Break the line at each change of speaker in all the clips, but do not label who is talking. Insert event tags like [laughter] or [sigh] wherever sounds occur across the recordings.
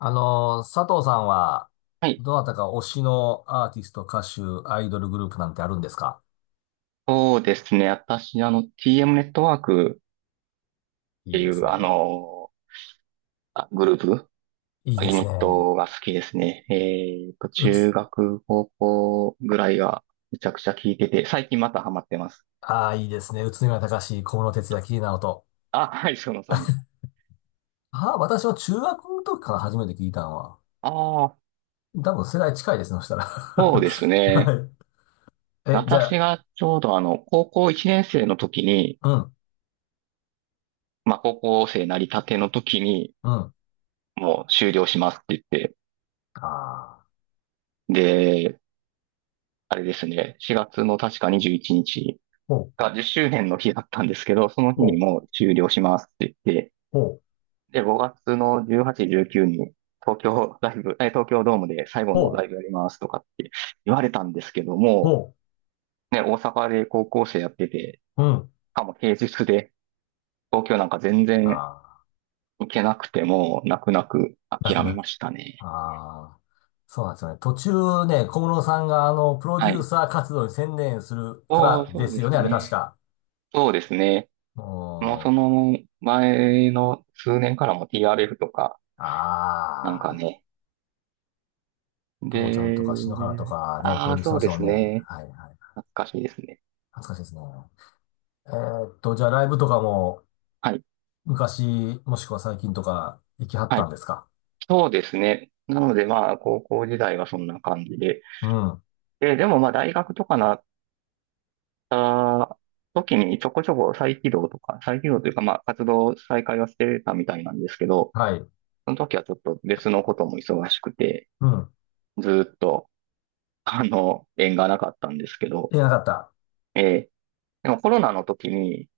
佐藤さんは、
はい。
どなたか推しのアーティスト、歌手、アイドルグループなんてあるんですか？
そうですね。私、TM ネットワークっ
い
て
い
い
です
う、
ね。
グループ、
いいで
ユ
す
ニ
ね。
ットが好きですね。
う
中
つ、
学、高校ぐらいがめちゃくちゃ聞いてて、最近またハマってます。
ああ、いいですね。宇都宮隆、小室哲哉、桐ナオと。
あ、はい、そのさん。
ああ、私は中学の時から初めて聞いたのは。
ああ、
多分世代近いですね、そしたら。
そうです
[laughs] は
ね。
い。え、じゃ
私
あ、
がちょうど高校1年生の時に、
うん、
まあ、高校生なりたての時に、
うん。
もう終了しますって言って、
ああ、
で、あれですね、4月の確か21日
ほう、
が10周年の日だったんですけど、その日に
ほう、
もう終了しますって言って、
ほう、
で、5月の18、19に東京ライブ、東京ドームで最後の
ほ
ライブ
う、
やりますとかって言われたんですけど
ほ
も、ね、大阪で高校生やってて、
う、うん。
しかも平日で東京なんか全
あ
然
あ、
行けなくても、泣く泣く
泣く
諦め
泣
ましたね。
ああ、そうなんですよね。途中ね、小室さんがプロデ
は
ュー
い。
サー活動に専念するか
そう、
らで
そう
す
で
よね、
す
あれ確
ね。
か。
そうですね。もうそ
も
の前の数年からも TRF とか、
う、
なんか
ああ、
ね、
ともちゃんと
で、
か篠原とかね、プ
あ
ロ
あ、
デュースして
そ
ま
う
した
で
もん
す
ね。
ね。
はいはい。
懐かしいですね。
懐かしいですね。じゃあライブとかも
はい。
昔、もしくは最近とか行きはっ
は
たん
い。
ですか？
そうですね。なので、まあ、高校時代はそんな感じで。
うん。
でも、まあ、大学とかなった時にちょこちょこ再起動とか、再起動というか、まあ、活動再開はしてたみたいなんですけど、
はい。
その時はちょっと別のことも忙しくて、
うん。
ずーっと、縁がなかったんですけど、
いなかった。
えーでもコロナの時に、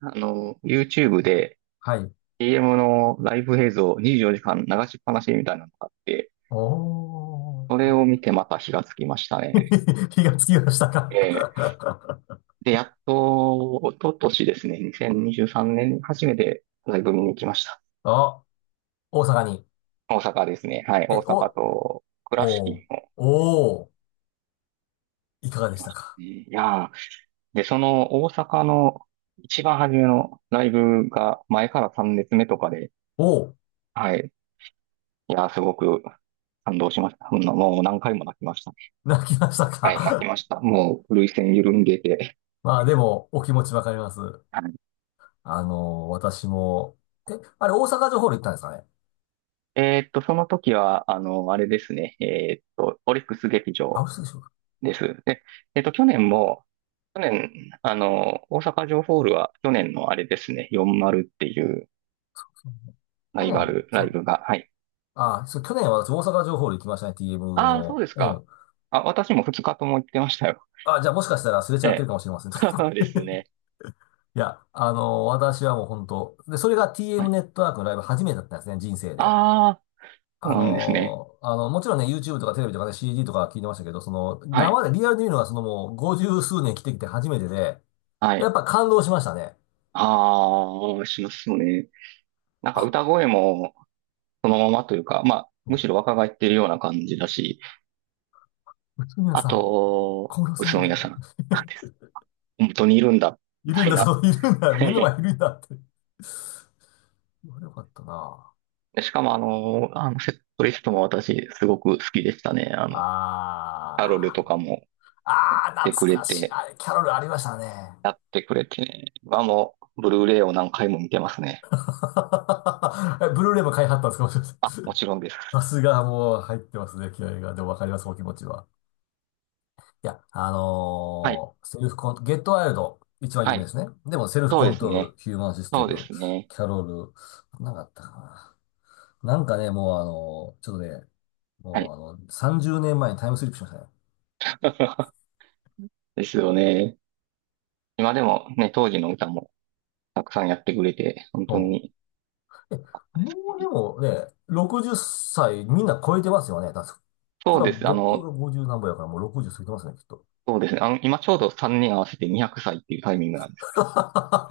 YouTube で、
はい。
CM のライブ映像24時間流しっぱなしみたいなのがあって、
お
そ
ー。
れを見てまた火がつきましたね。
[laughs] 気がつきました
ええ
か？
で、やっと、一昨年ですね、2023年にじゅうさんねんに初めてライブ見に行きました。
あ [laughs]、大阪に。
大阪ですね。はい。大
え、
阪
お、
と倉敷
おー、
にも
おー、いかがで
来
し
ま
た
した
か？
ね。いやー、で、その大阪の一番初めのライブが前から3列目とかで、
おー、
はい。いやー、すごく感動しました。うんもう何回も泣きましたね。
泣きました
はい、泣き
か？
ました。もう、涙腺緩んでて、
[laughs] まあでも、お気持ちわかります。
はい。
あのー私も、え、あれ大阪城ホール行ったんですかね？
その時は、あれですね。オリックス劇
あ、
場
嘘でしょうか？
です。で、えーっと、去年も、去年、大阪城ホールは、去年のあれですね、4丸っていう
去年、
ラ
そ
イ
う、
ブが、はい。
あ、そう、去年は私大阪城ホール行きましたね、TM
ああ、そう
の。
です
う
か。
ん。
あ、私も2日とも行ってましたよ。
あ、じゃあもしかしたらすれ
え
違ってる
え、
かもしれません。
[laughs] そうで
[laughs]
すね。
いや、あのー私はもう本当で、それが
は
TM
い。
ネットワークのライブ初めてだったんですね、人生で。
ああ、そ
あ
うなんですね。
の、もちろんね、YouTube とかテレビとかね、CD とか聞いてましたけど、その、
はい。
生でリアルで見るのはそのもう50数年来てきて初めてで、
は
やっ
い。
ぱ感動しましたね。
ああ、しますね。なんか歌
あ、
声も、そのままというか、まあ、むしろ若返ってるような感じだし、
内村
あ
さん、
と、
小室
宇
さん
都
みたい
宮
な
さ
ね。
んなんで
[laughs]
す。本当にいるんだ、み
いるん
たい
だ、
な。
そう、いるんだ、目の
[laughs]
前いるんだって。よかったな。
しかもあのセットリストも私すごく好きでしたね。カロル
あ
と
ー、
かもやっ
あー、
てく
懐
れ
かしい。
て、
あれ、キャロルありましたね。
やってくれてね。今もブルーレイを何回も見てますね。
[laughs] ブルーレイも買いはったんですかもしかして？
あ、も
[laughs]
ちろんです。
さすがもう入ってますね、気合が。でもわかります、お気持ちは。いや、あ
はい。
のーセルフコン、ゲットワイルド、一番
は
有名で
い。
すね。でも、セルフ
そう
コ
で
ン
す
トロール、
ね。
ヒューマンシステ
そうで
ム、
すね。
キャロル、なんかあったかな。なんかね、もうあのーちょっとね、
は
も
い。
うあの、30年前にタイムスリップしましたね。
[laughs] ですよね。今でもね、当時の歌もたくさんやってくれて、本当
そ
に
う。え、
良かったで
も
す
うで
ね。
もね、60歳みんな超えてますよね、確か。そ
そう
れは
です。
僕が50何歩やからもう60過ぎてますね、きっと。
そうですね。今ちょうど3年合わせて200歳っていうタイミングなんです。
[laughs]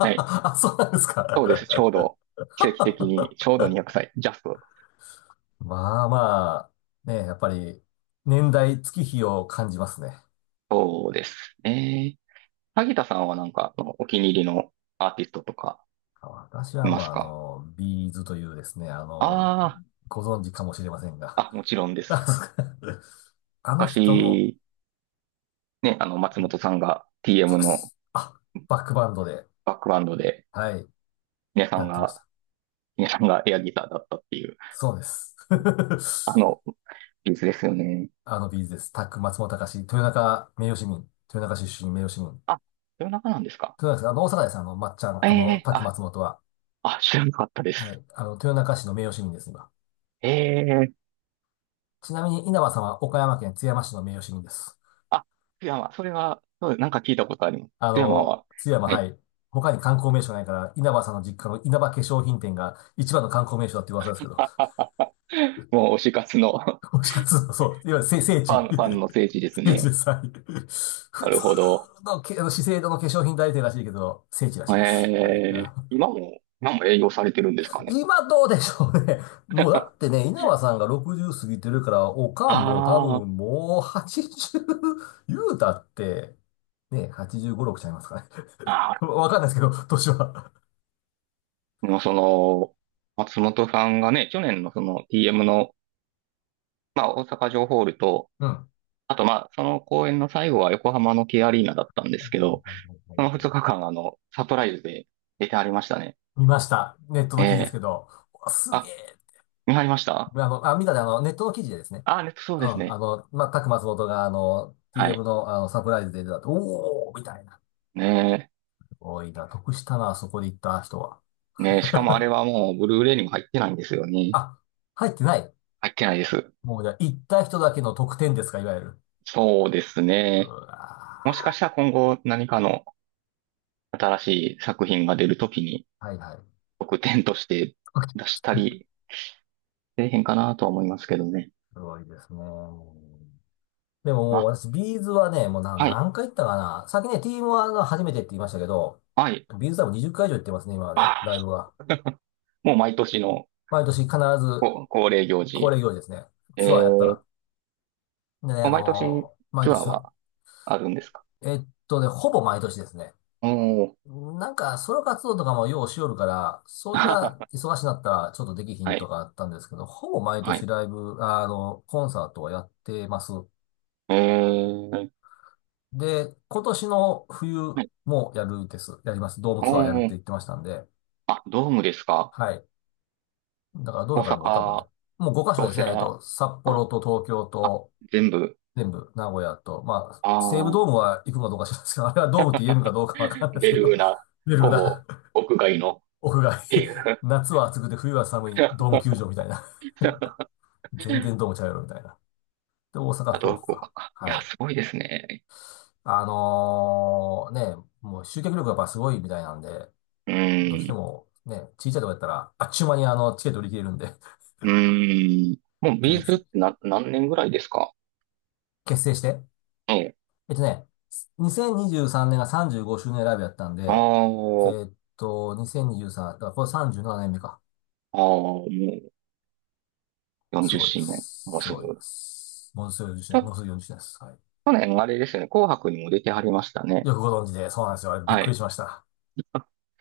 はい。
そうなんですか。
そうです。ちょう
[laughs]
ど、奇跡的に、ちょうど200歳。ジャスト。
まあまね、やっぱり、年代、月日を感じますね。
そうですね。萩田さんはなんか、そのお気に入りのアーティストとか
私
い
は
ま
もう
す
あ
か？
の、ビーズというですね、あの、
あ
ご存知かもしれませんが。
あー、あ、もちろんです。
[laughs] あの人も、
昔、ね、松本さんが
そう
TM
で
の
す。あ、バックバンドで、
バックバンドで、
はい、
皆さ
や
ん
ってまし
が、
た。
皆さんがエアギターだったっていう、
そうです。
あ
[laughs]
の、ピースですよね。
あのビーズです。タック、松本隆、豊中名誉市民、豊中出身名誉市民。豊
あ、夜中なんですか？
中です。あの、大阪です。あの、抹茶
え
の、あの、
え
タッ
ー。
ク
あ、
松本は。
あ、知らなかったで
は
す。
い。あの、豊中市の名誉市民です、今。
ええ。
ちなみに稲葉さんは岡山県津山市の名誉市民です。
あ、津山、それは、そうなんか聞いたことあります。
あ
津山
の、
は、
津山、
は
は
い。
い。他に観光名所ないから、稲葉さんの実家の稲葉化粧品店が一番の観光名所だって噂ですけど、
[laughs] もう推し活の [laughs]
もしかすると、そう、いわゆる聖地、
ファンの聖地です
[laughs] 聖地で
ね。
す。はい。普
な
通
るほど。
のけ、あの資生堂の化粧品代理店らしいけど、聖地らしいです。はい。あ
今も営業されてるんですかね。
今どうでしょうね。もうだっ
[laughs]
てね、稲葉さんが60過ぎてるから、おか
あ
んも多
ー。
分もう80、言うたって、ね、85、6ちゃいますかね。[laughs]
あ
わかんないですけど、年は。
ー、もうその、松本さんがね、去年のその TM の、まあ大阪城ホールと、
うん。
あとまあその公演の最後は横浜の K アリーナだったんで
は
す
い
け
はい
ど、
はいはいはい
その
はい。
2日間サプライズで出てありましたね。
見ました。ネット
え
の記事です
え
けど。うわすげ
あ、
え。
見張りました
あの、あ、見たね、あの、ネットの記事でですね。
ああ、ネットそう
う
です
ん。あ
ね。
の、まあ、タク松本が、あの、
は
TM
い。
の、あの、サプライズで出たと、おーみたいな。
ね
すごいな。得したな、そこで行った人は。
え。ねえ。しかもあれ
[laughs]
はもう、ブルーレイにも入ってないんですよね。
あ、入ってない。
入ってないです。
もうじゃあ、行った人だけの得点ですか、いわゆる。
そうです
う
ね。もし
わ
かしたら今後何かの新しい作品が出るときに、
ーはいはい。
特典として出した
[laughs]
り、せえへんかなとは思いますけどね。
すごいですね。でももう
あ、
私、ビーズはね、もうな
はい。
何回行ったかな。さっきね、ティームは初めてって言いましたけど、
はい。
ビーズ多分20回以上行ってますね、今まで、
ああ、
ライブは。
もう毎年の
毎年必ず
恒例行
恒例
事。
行事ですね。
え
ツアーやった
ー、
ら。でね、あ
毎
の
年
ー毎
ツア
年
ー
さ、
はあるんですか？
ほぼ毎年ですね。
おー。
なんか、ソロ活動とかもようしよるから、そ
[laughs]
れが
は
忙しなったらちょっとできひんと
い。
かあったんですけど、ほぼ毎
は
年
い。
ライブ、あの、コンサートはやってます。
えー、
で、今年の
は
冬
い。
もやるです。やります。ドーム
お
ツアーやるって
ー。
言ってましたんで、
あ、ドームですか？
はい。だからどう
大
だからもう多分ね、
阪、
もう5カ所
京
です
セ
ね。
ラ、
札
あ、
幌と東京
あ、
と、
全部、
全部、名古屋と、まあ、西武
ああ、
ドームは行くのかどうか知らないですけど、あれはドームって言えるのかどうかわかんないです
ベ
け
ル
ど、
ーナ、
出る
ほぼ、
な、
屋外の、[laughs]
[laughs] 屋外。
って
[laughs]
いう。
夏は暑くて冬は寒い、ドーム球場
[laughs]
みたいな。全然ドームちゃうよみたいな。で、大阪、
あ
福
と、
岡
福
か。
岡か。い
は
や、
い。
すごいですね。
あのーね、もう集客力がやっぱすごいみたいなんで、
う
どうして
ーん、
もね、小さいとこやったら、あっちゅう間にあの、チケット売り切れるんで、[laughs]
うーん。もう、
ちょ
ビ
っ
ーズっ
と
てな、何年ぐらいですか？
結成して、
ええ。
えっとね、2023年が35周年ライブやったん
あ
で、
あ、
2023、だからこれ37年目か。
ああ、もう
す
40
ごいで
周年。も
す。
う
す
す
ごいで
ぐ。
す。もうす40周
ち
年、も
ょ、
うすぐ40年です。は
去年、あれですよね。紅白にも出てはりました
い。
ね。
よくご存知で、そうなんですよ。あれびっ
は
くり
い。
しました。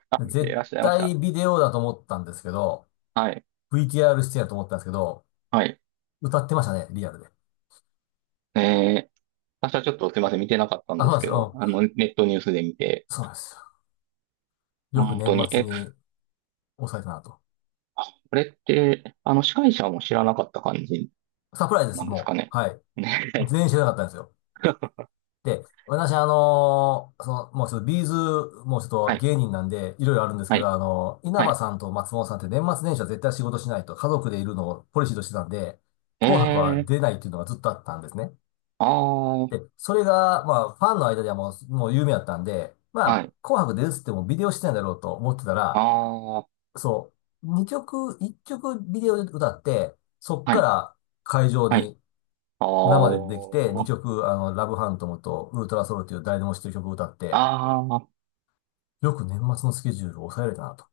あ、見てい
絶
らっしゃいまし
対
た
ビデオだと思ったんですけど、
はい。
VTR 出演だと思ったんですけど、
はい。
歌ってましたね、リアルで。
えー私はちょっとすいません、見てなかったん
あ、そう
で
な
す
んで
け
す
ど、
よ。うん
ネットニュースで見て、
そうなんですよく
本
年
当に、
末
こ
に抑えたなと。
れって、司会者も知らなかった感じ
サプライズで
な
す、
んです
も
かね。
う。はい。
ね。
全員知らなかったんですよ。
[laughs]
で、私、あのーその、もうちょっと
はい、
芸人なんで、いろいろあるんですけ
は
ど、
い、
あのー稲
は
葉
い。
さんと松本さんって年末年始は絶対仕事しないと、家族でいるのをポリシーとしてたんで、
え
紅白は
ー、
出ないっていうのがずっとあったんですね。
あー、
で、それが、まあ、ファンの間ではもう、有名だったんで、ま
は
あ、
い、
紅白出るっつってもビデオしてないだろうと思ってた
あ
ら、
ー、
そう、2曲、1曲ビデオで歌って、そっ
は
か
い、
ら会場
はい、
に
あ
生でできて、2
ー、
曲、あの、ラブハントムとウルトラソウルという誰でも知ってる曲を歌って、
あー、
よく年末のスケジュールを抑えれたなと。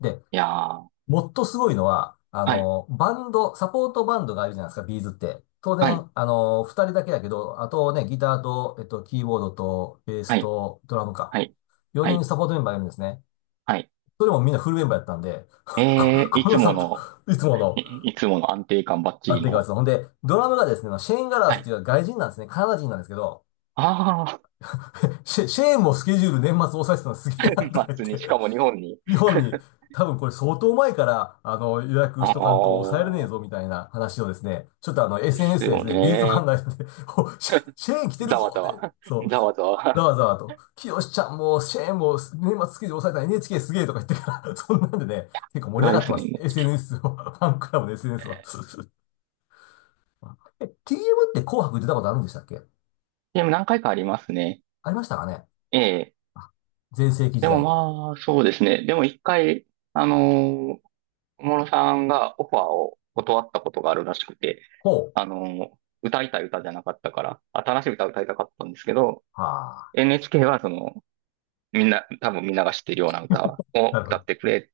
で、
いやー、
もっとすごいのは、あ
はい、
の、バンド、サポートバンドがあるじゃないですか、ビーズって。当
はい、
然、あの、二人だけだけど、あとね、ギターと、キーボードと、ベー
は
ス
い、
と、ドラムか。
はい、は
4人
い、
サポートメンバーがいるんですね。
はい。
それもみんなフルメンバーやったんで、[laughs]
い
この
つも
サ
の、
ポ、いつも
[laughs] い
の
いつもの安定感バッチ
安
リ
定感で
の、
す。ほんで、ドラムがですね、シェーン・ガラ
は
スって
い、
いう外人なんですね。カナダ人なんですけど、
あ
シェーンもスケジュール年末押さえてたのす
ー、
げえな
[laughs]
とか
ま
言っ
すね。
て、
しかも日本に、
日本に多分これ相当前からあの予約
あ
しとかんと抑えれねえ
ー、
ぞみたいな話をですね、ちょっとあの
です
SNS でで
よ
すね、ビーズファ
ね。
ンがしておシェ、シェーン来てる
ざわ
ぞっ
ざ
て、
わ。[laughs]
そう、
ざわざ
ざ
わ。
わざわと、清よちゃんもシェーンも年末スケジュール抑えたら NHK すげえとか言ってから、そんなんでね、結構盛り
さ
上
い
が
で
って
す
ま
ね、
した。
NHK。
SNS を、ファンクラブの SNS は。え TM って紅白出たことあるんでしたっけ？
でも何回かありますね。
ありましたかね？
ええ。
全盛期時
でも
代に。
まあ、そうですね。でも一回、あのー小室さんがオファーを断ったことがあるらしくて、
ほ
あ
う。
のー歌いたい歌じゃなかったから、新しい歌を歌いたかったんですけど、
はあ。
NHK はその、みんな、多分みんなが知ってるような歌
な
を
るほ
歌って
ど。
くれ。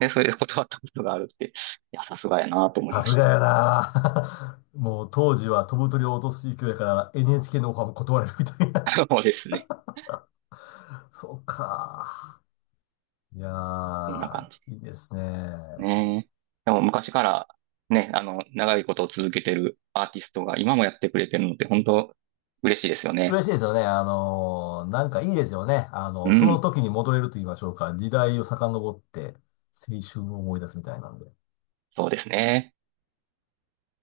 で、それで断ったことがあるって、いや、さすがやなと思い
さ
ま
す
し
がやな [laughs] もう当時は飛ぶ鳥を落とす勢いやから NHK のオファーも断れるみたい
た。
な。
[laughs] そうですね。
[laughs] そうか。いや
こんな
ー、
感じ。
いいですね。
ねえ。でも昔からね、長いことを続けてるアーティストが今もやってくれてるのって本当嬉しいですよね。
嬉しいですよね。あのーなんかいいですよね。あの、
う
その
ん。
時に戻れると言いましょうか。時代を遡って青春を思い出すみたいなんで。
そうですね。